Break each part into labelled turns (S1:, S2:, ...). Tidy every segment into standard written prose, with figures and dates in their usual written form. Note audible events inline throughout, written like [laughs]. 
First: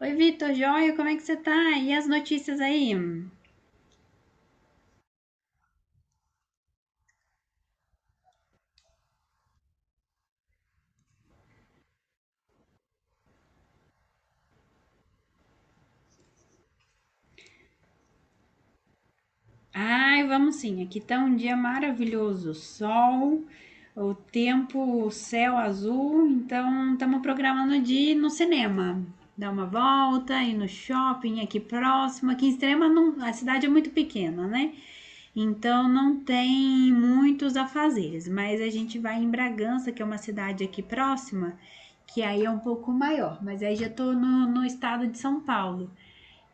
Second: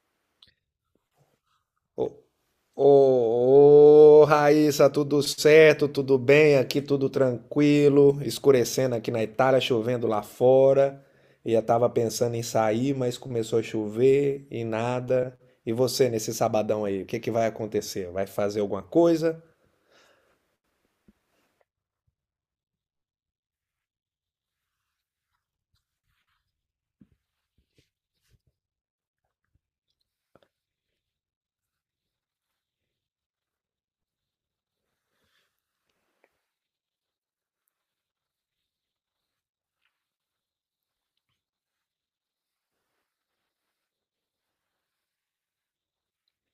S1: Oi, Vitor, joia, como é que você tá? E as
S2: Ô,
S1: notícias aí?
S2: ô, Raíssa, tudo certo? Tudo bem? Aqui tudo tranquilo. Escurecendo aqui na Itália, chovendo lá fora. E eu tava pensando em sair, mas começou a chover e nada. E você nesse sabadão aí, o que que vai acontecer? Vai fazer alguma coisa?
S1: Ai, vamos sim, aqui tá um dia maravilhoso, sol, o tempo, o céu azul, então estamos programando de ir no cinema, dar uma volta, ir no shopping aqui próximo, aqui em Extrema a cidade é muito pequena, né? Então não tem muitos afazeres, mas a gente vai em Bragança, que é uma cidade aqui próxima, que aí é um pouco maior, mas aí já tô no estado de São Paulo.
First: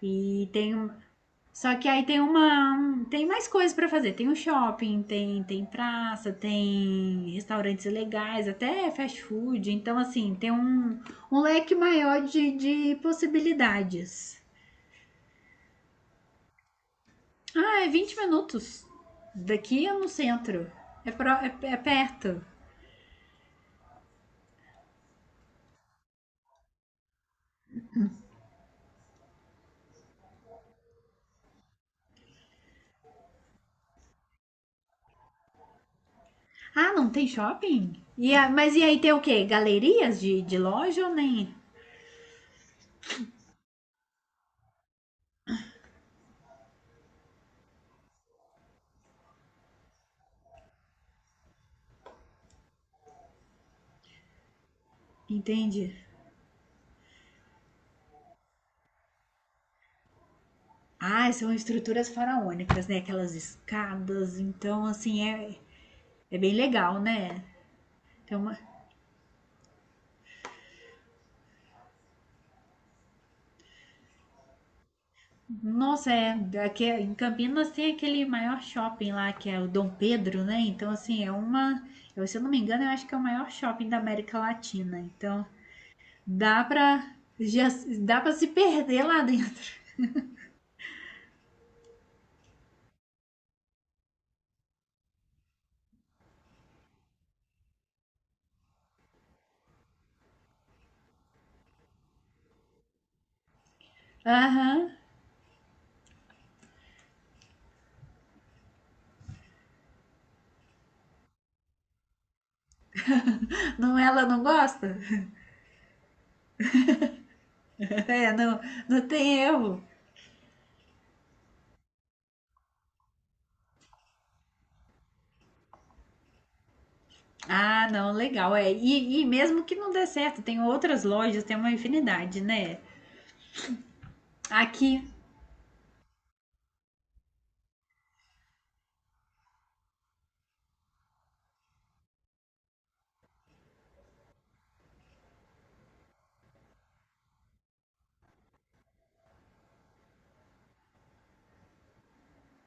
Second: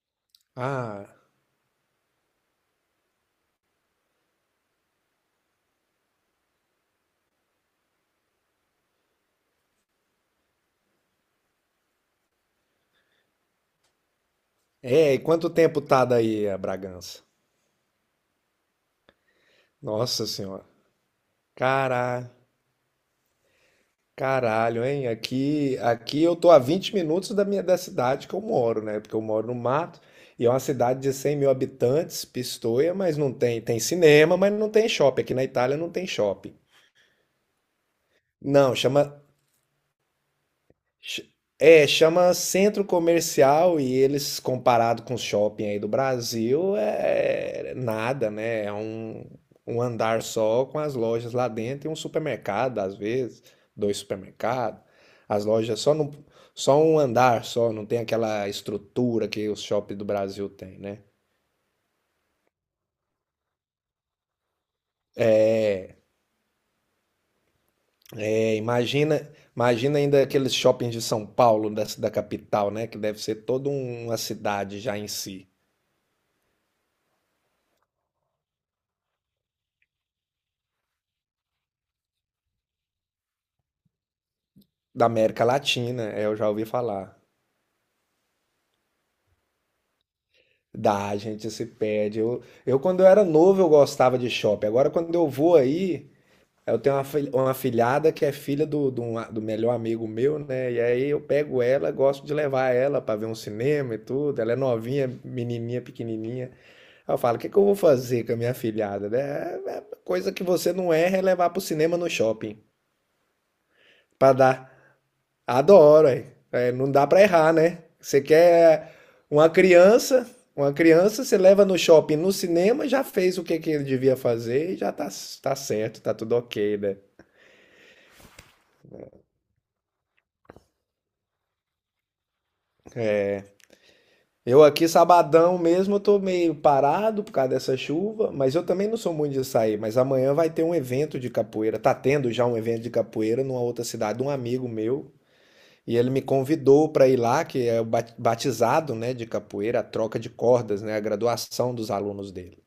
S1: E tem um.
S2: Ah,
S1: Só que aí tem Tem mais coisas pra fazer. Tem um shopping, tem, tem praça, tem restaurantes legais, até fast food. Então, assim, tem um, um leque maior de possibilidades.
S2: é, e quanto tempo tá daí a Bragança?
S1: Ah, é 20 minutos. Daqui é no
S2: Nossa Senhora.
S1: centro. É, pro, é, é
S2: Caraca.
S1: perto.
S2: Caralho, hein? Aqui eu tô a 20 minutos da minha da cidade que eu moro, né? Porque eu moro no mato e é uma cidade de 100 mil habitantes, Pistoia, mas não tem, tem cinema, mas não tem shopping. Aqui na Itália não tem shopping.
S1: Ah, não tem shopping? E mas
S2: Não,
S1: e aí tem o quê? Galerias de loja ou
S2: Ch-
S1: nem?
S2: é, chama centro comercial e eles, comparado com o shopping aí do Brasil, é nada, né? Um andar só com as lojas lá dentro e um supermercado, às vezes, dois supermercados. As lojas só,
S1: Entende?
S2: no, só um andar só, não tem aquela estrutura que os shoppings do Brasil têm, né?
S1: Ah, são estruturas faraônicas, né? Aquelas escadas. Então, assim, é, é bem legal, né? É uma...
S2: É, imagina, imagina ainda aqueles shoppings de São Paulo, da capital, né? Que deve ser toda uma cidade já em si.
S1: Nossa, é, aqui, é, em Campinas tem aquele maior shopping lá, que é o Dom Pedro, né? Então, assim, é uma. Eu, se eu não me engano, eu acho que é o maior shopping da América Latina.
S2: Da América
S1: Então,
S2: Latina, é, eu já
S1: dá
S2: ouvi
S1: pra.
S2: falar.
S1: Já, dá pra se perder lá dentro.
S2: Dá, a gente se perde. Quando eu era novo, eu gostava de shopping. Agora, quando eu vou aí, eu tenho uma filhada que é filha do melhor amigo meu, né? E aí eu pego ela, gosto de levar ela pra ver um cinema e tudo. Ela é
S1: Aham.
S2: novinha, menininha, pequenininha. Aí eu falo, o que que eu vou fazer com a minha filhada, né? Coisa que você não erra é levar pro cinema no shopping.
S1: Não, ela
S2: Pra
S1: não
S2: dar
S1: gosta? [laughs]
S2: adoro, é. É, não dá pra errar, né? Você
S1: É, não,
S2: quer
S1: não tem
S2: uma
S1: erro.
S2: criança, uma criança, você leva no shopping, no cinema, já fez o que que ele devia fazer e já tá certo, tá tudo ok, né?
S1: Ah, não, legal. É. E, e mesmo que não dê certo, tem outras lojas, tem uma infinidade, né?
S2: Eu aqui,
S1: Aqui.
S2: sabadão mesmo, eu tô meio parado por causa dessa chuva, mas eu também não sou muito de sair. Mas amanhã vai ter um evento de capoeira. Tá tendo já um evento de capoeira numa outra cidade, um amigo meu. E ele me convidou para ir lá, que é o batizado, né, de capoeira, a troca de cordas, né, a graduação dos alunos dele.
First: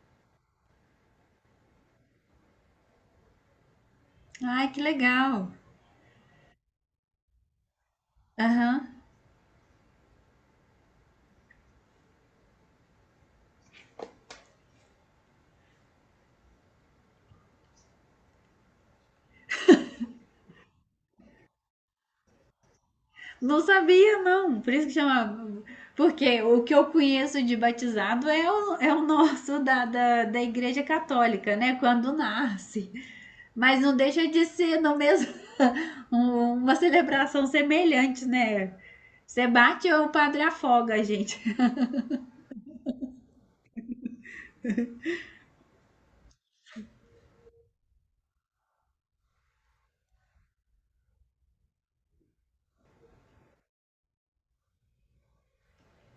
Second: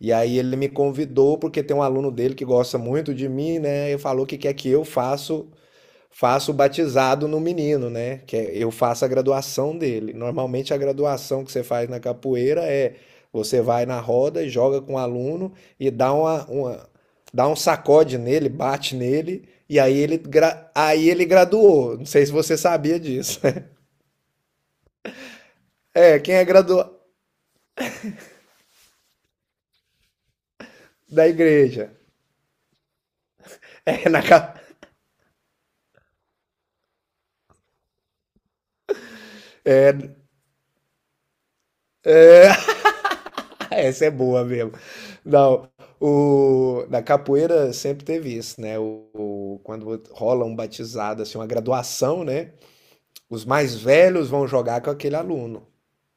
S2: E aí ele me convidou porque tem um aluno dele que gosta muito de mim, né? E falou que quer
S1: Ai,
S2: que
S1: que
S2: eu
S1: legal.
S2: faço faço o batizado no menino, né? Eu
S1: Aham.
S2: faça a graduação dele. Normalmente a graduação que você faz na capoeira é você vai na roda e joga com o aluno e dá dá um sacode nele, bate nele e aí aí ele graduou. Não sei se você sabia disso.
S1: Não
S2: [laughs]
S1: sabia, não. Por isso que chama.
S2: É, quem
S1: Porque
S2: é
S1: o que eu
S2: graduado
S1: conheço de batizado é o, é o nosso da Igreja
S2: da
S1: Católica, né?
S2: igreja.
S1: Quando nasce. Mas não
S2: É, na,
S1: deixa de
S2: ca-
S1: ser no mesmo [laughs] uma celebração semelhante, né? Você bate ou o padre afoga, a gente. [laughs]
S2: [laughs] Ah, essa é boa mesmo. Não, na capoeira sempre teve isso, né? Quando rola um batizado, assim, uma graduação, né? Os mais velhos vão jogar com aquele aluno.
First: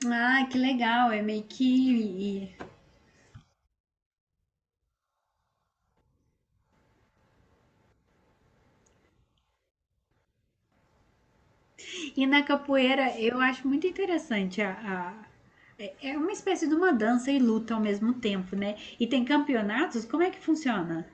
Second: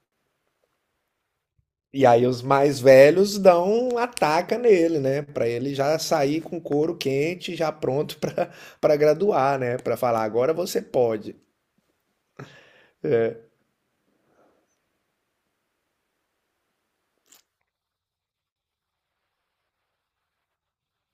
S1: Ah, que legal. É meio
S2: E aí os
S1: que
S2: mais velhos dão um ataca nele, né? Pra ele já sair com couro quente, já pronto [laughs] pra para graduar, né? Pra falar, agora você pode.
S1: E na capoeira eu acho muito interessante a, a- É uma espécie de uma dança e luta ao mesmo tempo, né? E tem campeonatos? Como é que funciona?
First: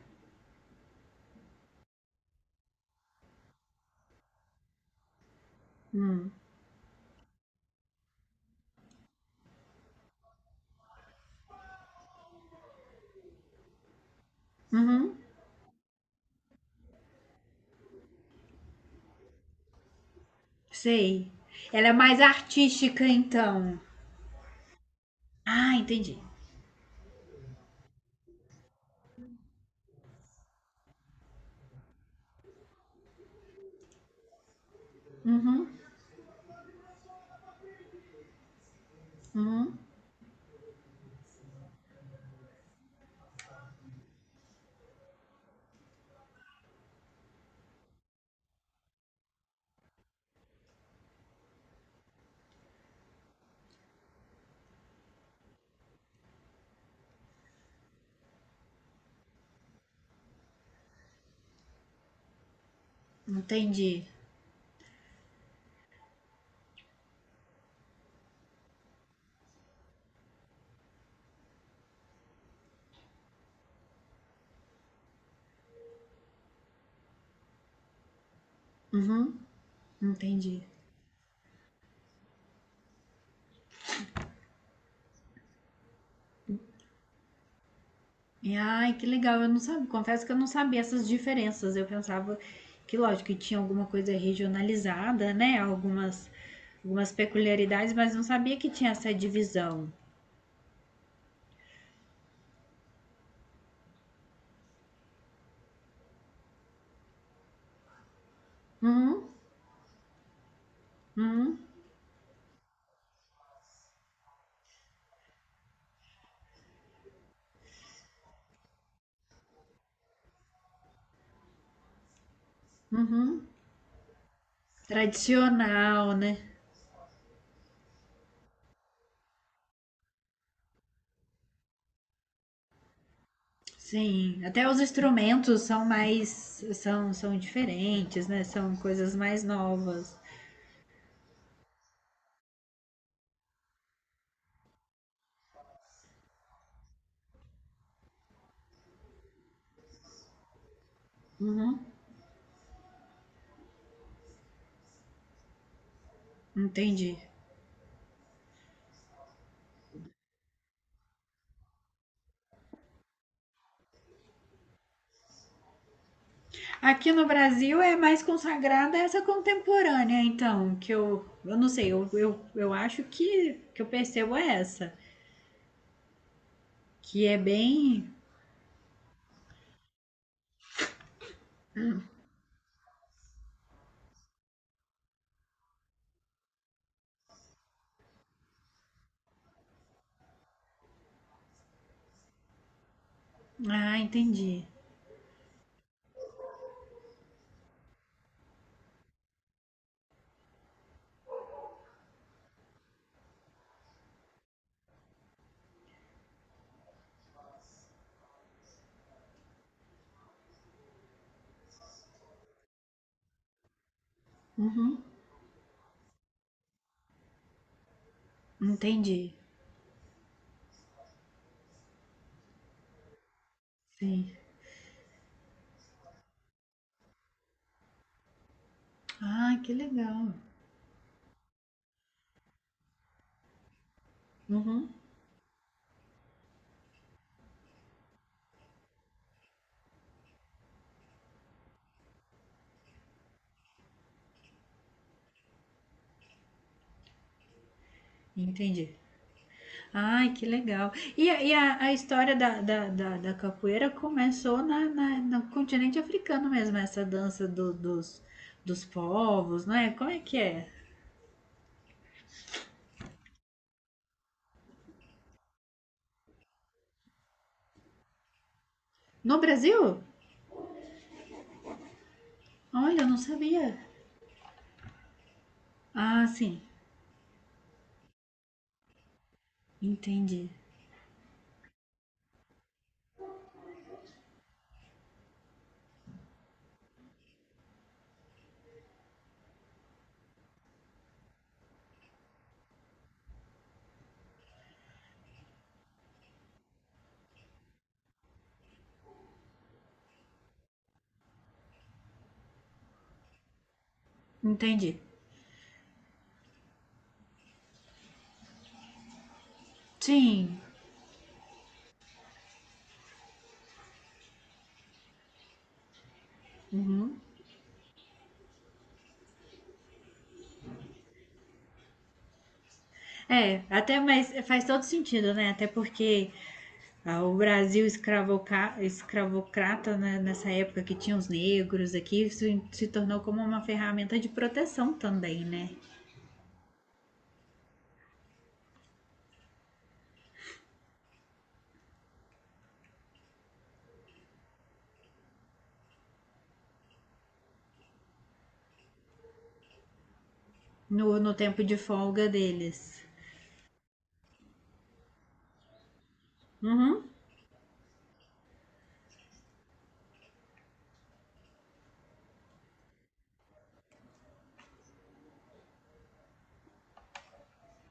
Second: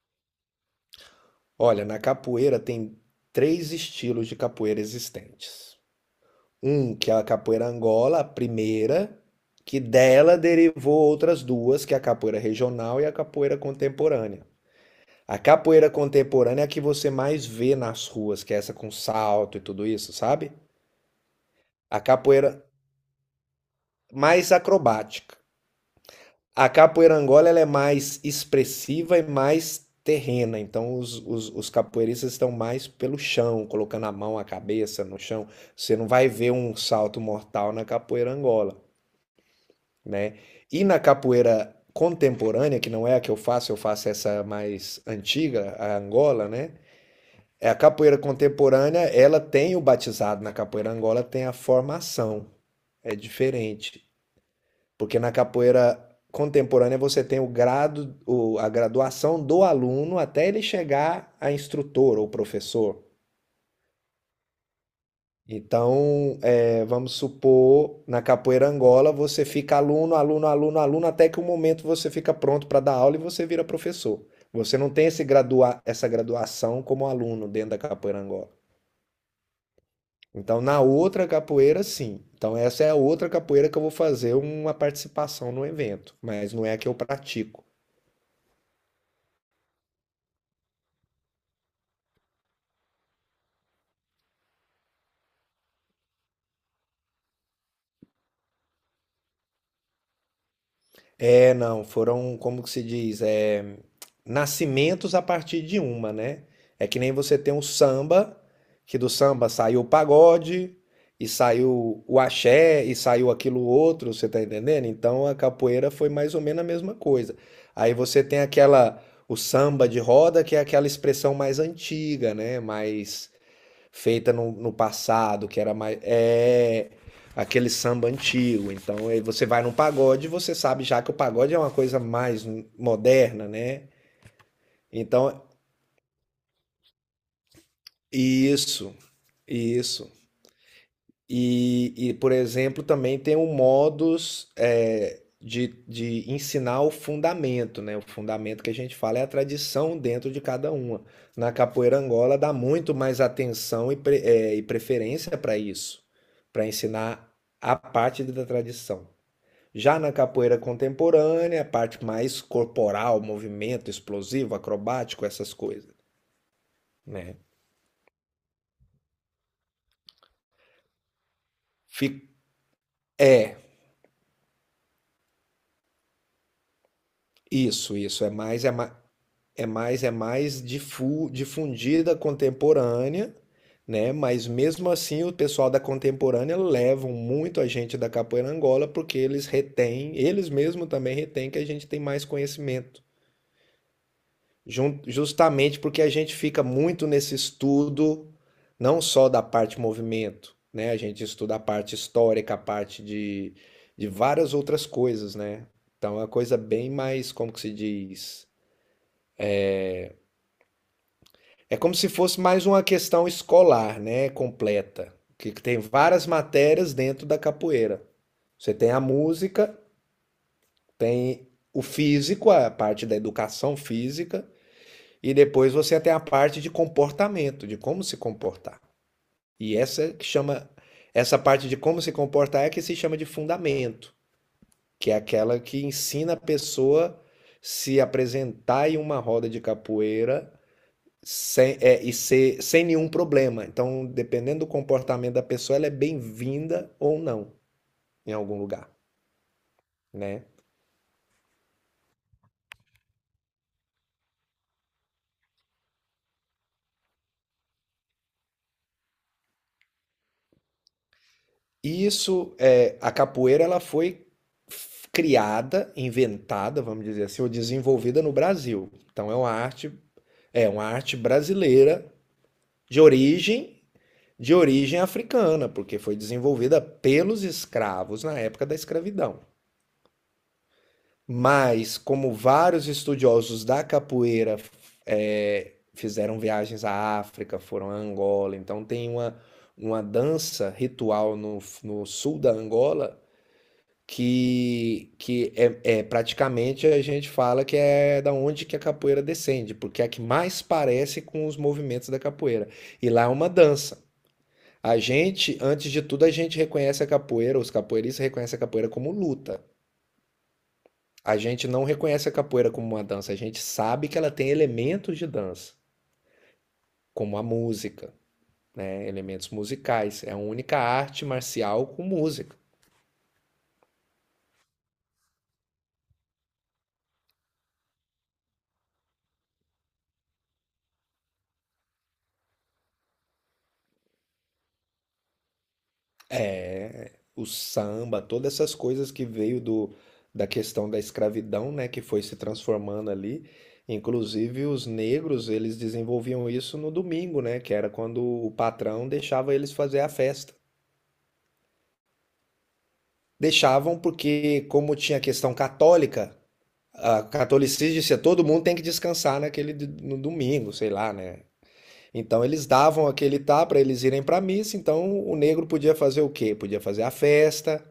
S2: Olha, na capoeira tem três estilos de capoeira existentes.
S1: Hum.
S2: Um, que é a capoeira Angola, a primeira, que dela derivou outras duas, que é a capoeira regional e a capoeira contemporânea.
S1: Uhum.
S2: A capoeira contemporânea é a que você mais vê nas ruas, que é essa com salto e tudo isso, sabe?
S1: Sei. Ela é
S2: A
S1: mais
S2: capoeira
S1: artística, então.
S2: mais acrobática.
S1: Ah, entendi.
S2: A capoeira Angola ela é mais expressiva e mais terrena, então os capoeiristas estão mais pelo chão, colocando a mão, a cabeça no chão.
S1: Uhum.
S2: Você não vai ver um salto mortal na capoeira Angola,
S1: Uhum.
S2: né? E na capoeira contemporânea, que não é a que eu faço essa mais antiga, a Angola, né? É a capoeira contemporânea, ela tem o batizado, na capoeira Angola tem a formação, é diferente, porque na capoeira contemporânea você tem a graduação do aluno até ele chegar a instrutor ou professor.
S1: Entendi.
S2: Então, vamos supor, na capoeira Angola, você fica aluno, aluno, aluno, aluno, até que o momento você fica pronto para dar aula e você vira professor. Você não tem esse gradua essa graduação como aluno dentro da capoeira Angola.
S1: Uhum.
S2: Então,
S1: Entendi.
S2: na outra capoeira, sim. Então, essa é a outra capoeira que eu vou fazer uma participação no evento, mas não é a que eu pratico.
S1: E, Ai, que legal, eu não sabia, confesso que eu não sabia essas diferenças. Eu pensava que, lógico, que tinha alguma coisa regionalizada, né? Algumas, algumas peculiaridades, mas não sabia que tinha essa divisão.
S2: É, não, foram, como que se diz, é, nascimentos a partir de uma, né? É que nem você tem o samba, que do
S1: Uhum,
S2: samba saiu o pagode, e
S1: uhum,
S2: saiu o axé, e saiu aquilo outro, você tá entendendo? Então a capoeira foi mais ou menos a mesma coisa. Aí você tem aquela, o samba de roda, que é aquela expressão mais antiga, né? Mais
S1: uhum.
S2: feita no passado, que era mais.
S1: Tradicional, né?
S2: É aquele samba antigo. Então aí você vai num pagode, você sabe já que o pagode é uma coisa mais moderna, né?
S1: Sim, até os
S2: Então,
S1: instrumentos são mais, são, são diferentes, né? São
S2: isso,
S1: coisas mais
S2: isso.
S1: novas.
S2: E por exemplo, também tem o modus de ensinar o fundamento, né? O fundamento que a gente fala é a tradição dentro de cada uma. Na
S1: Uhum,
S2: capoeira Angola dá muito mais atenção e preferência para isso, para
S1: entendi.
S2: ensinar a parte da tradição. Já na capoeira contemporânea, a parte mais corporal, movimento explosivo, acrobático, essas coisas,
S1: Aqui no
S2: né?
S1: Brasil é mais consagrada essa contemporânea, então, que eu não sei,
S2: Fi-
S1: eu acho
S2: é,
S1: que eu percebo é essa, que é
S2: isso,
S1: bem.
S2: isso é mais, é mais. É mais difundida contemporânea, né? Mas mesmo assim o pessoal da contemporânea levam muito a gente da capoeira Angola porque eles retêm, eles mesmos também retêm que a gente tem mais conhecimento.
S1: Ah, entendi.
S2: Justamente porque a gente fica muito nesse estudo não só da parte movimento, né? A gente estuda a parte histórica, de várias outras coisas, né? Então é uma coisa bem mais, como que se diz? É como se fosse mais uma questão escolar, né?
S1: Uhum,
S2: Completa. Que tem várias matérias dentro da capoeira. Você tem a
S1: entendi.
S2: música, tem o físico, a parte da educação
S1: Sim.
S2: física, e depois você tem a parte de comportamento, de como se comportar.
S1: Ah, que
S2: E essa que
S1: legal.
S2: chama, essa parte de como se comportar é que se chama de fundamento,
S1: Uhum,
S2: que é aquela que ensina a pessoa se apresentar em uma roda de capoeira sem, é, e ser, sem nenhum problema. Então, dependendo do comportamento da pessoa, ela é bem-vinda ou não em algum
S1: entendi.
S2: lugar,
S1: Ai, que
S2: né?
S1: legal. E a história da capoeira começou na, na, no continente africano mesmo, essa dança dos, dos povos, né? Como é que é?
S2: E isso, é, a capoeira, ela foi criada, inventada, vamos dizer assim, ou desenvolvida no Brasil. Então,
S1: No Brasil?
S2: é uma arte brasileira de
S1: Olha, eu não sabia.
S2: origem de origem africana, porque foi
S1: Ah, sim.
S2: desenvolvida pelos escravos na época da escravidão.
S1: Entendi.
S2: Mas, como vários estudiosos da capoeira, fizeram viagens à África, foram a Angola, então tem uma dança ritual no sul da Angola que, é praticamente a gente fala que é da onde que a capoeira descende, porque é a que mais parece com os movimentos da capoeira. E lá é uma dança. A
S1: Entendi.
S2: gente, antes de tudo, a gente reconhece a capoeira, os capoeiristas reconhecem a capoeira como luta.
S1: Sim.
S2: A gente não reconhece a capoeira como uma dança, a gente sabe que ela tem elementos de dança,
S1: Uhum.
S2: como a música, né? Elementos musicais. É a única arte marcial com música.
S1: É, até mas faz todo sentido, né? Até porque ah, o Brasil escravocrata, né, nessa época que tinha os negros aqui, se tornou como uma ferramenta de proteção também, né?
S2: É o samba, todas essas coisas que veio da questão da escravidão, né? Que foi se transformando ali. Inclusive os negros, eles desenvolviam isso no domingo, né? Que era quando o patrão deixava eles fazer a festa.
S1: No, no tempo de folga deles.
S2: Deixavam porque, como tinha questão católica,
S1: Uhum.
S2: a catolicismo dizia, todo mundo tem que descansar no domingo, sei lá, né? Então eles davam aquele tá para eles irem para missa, então o negro podia fazer o quê? Podia fazer a festa.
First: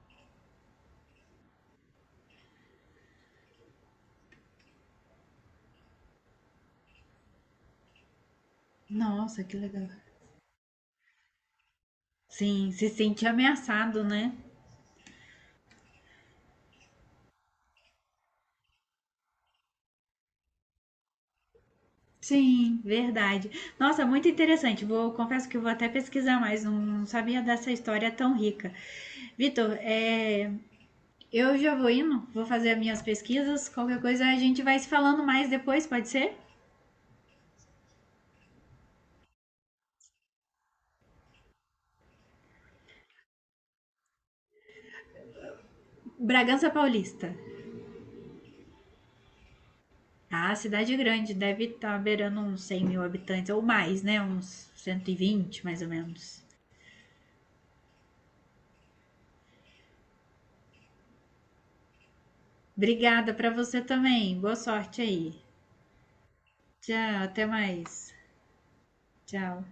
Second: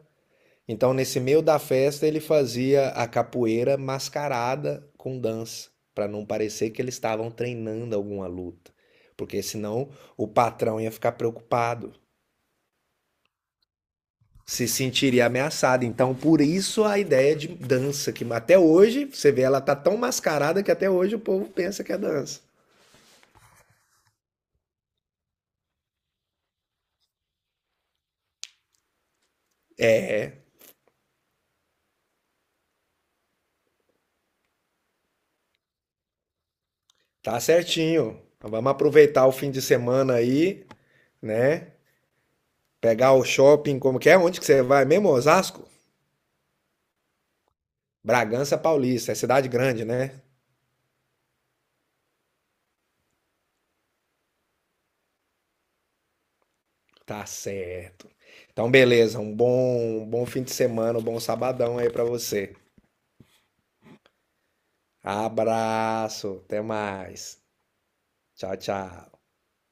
S2: Então nesse meio da festa ele fazia a capoeira mascarada com dança, para não parecer que eles estavam treinando alguma luta, porque
S1: Nossa, que legal.
S2: senão o patrão ia ficar preocupado.
S1: Sim, se sente ameaçado, né?
S2: Se sentiria ameaçada. Então, por isso a ideia de dança, que até hoje, você vê, ela tá tão mascarada que até hoje o povo pensa que é dança.
S1: Sim, verdade. Nossa, muito interessante. Vou, confesso que vou até pesquisar mais, não, não sabia dessa história tão rica. Vitor,
S2: É,
S1: é, eu já vou indo, vou fazer as minhas pesquisas. Qualquer coisa a gente vai se falando mais depois, pode ser?
S2: tá certinho. Então, vamos aproveitar o fim de semana aí, né? Pegar o shopping, como que é? Onde que você vai mesmo, Osasco?
S1: Bragança Paulista.
S2: Bragança Paulista, é cidade grande, né?
S1: Ah, cidade grande, deve estar beirando uns 100 mil habitantes ou mais, né? Uns 120 mais ou menos.
S2: Tá certo. Então, beleza, um bom fim de semana, um bom sabadão aí pra você.
S1: Obrigada para você também. Boa sorte aí.
S2: Abraço, até
S1: Tchau,
S2: mais.
S1: até mais.
S2: Tchau, tchau.
S1: Tchau.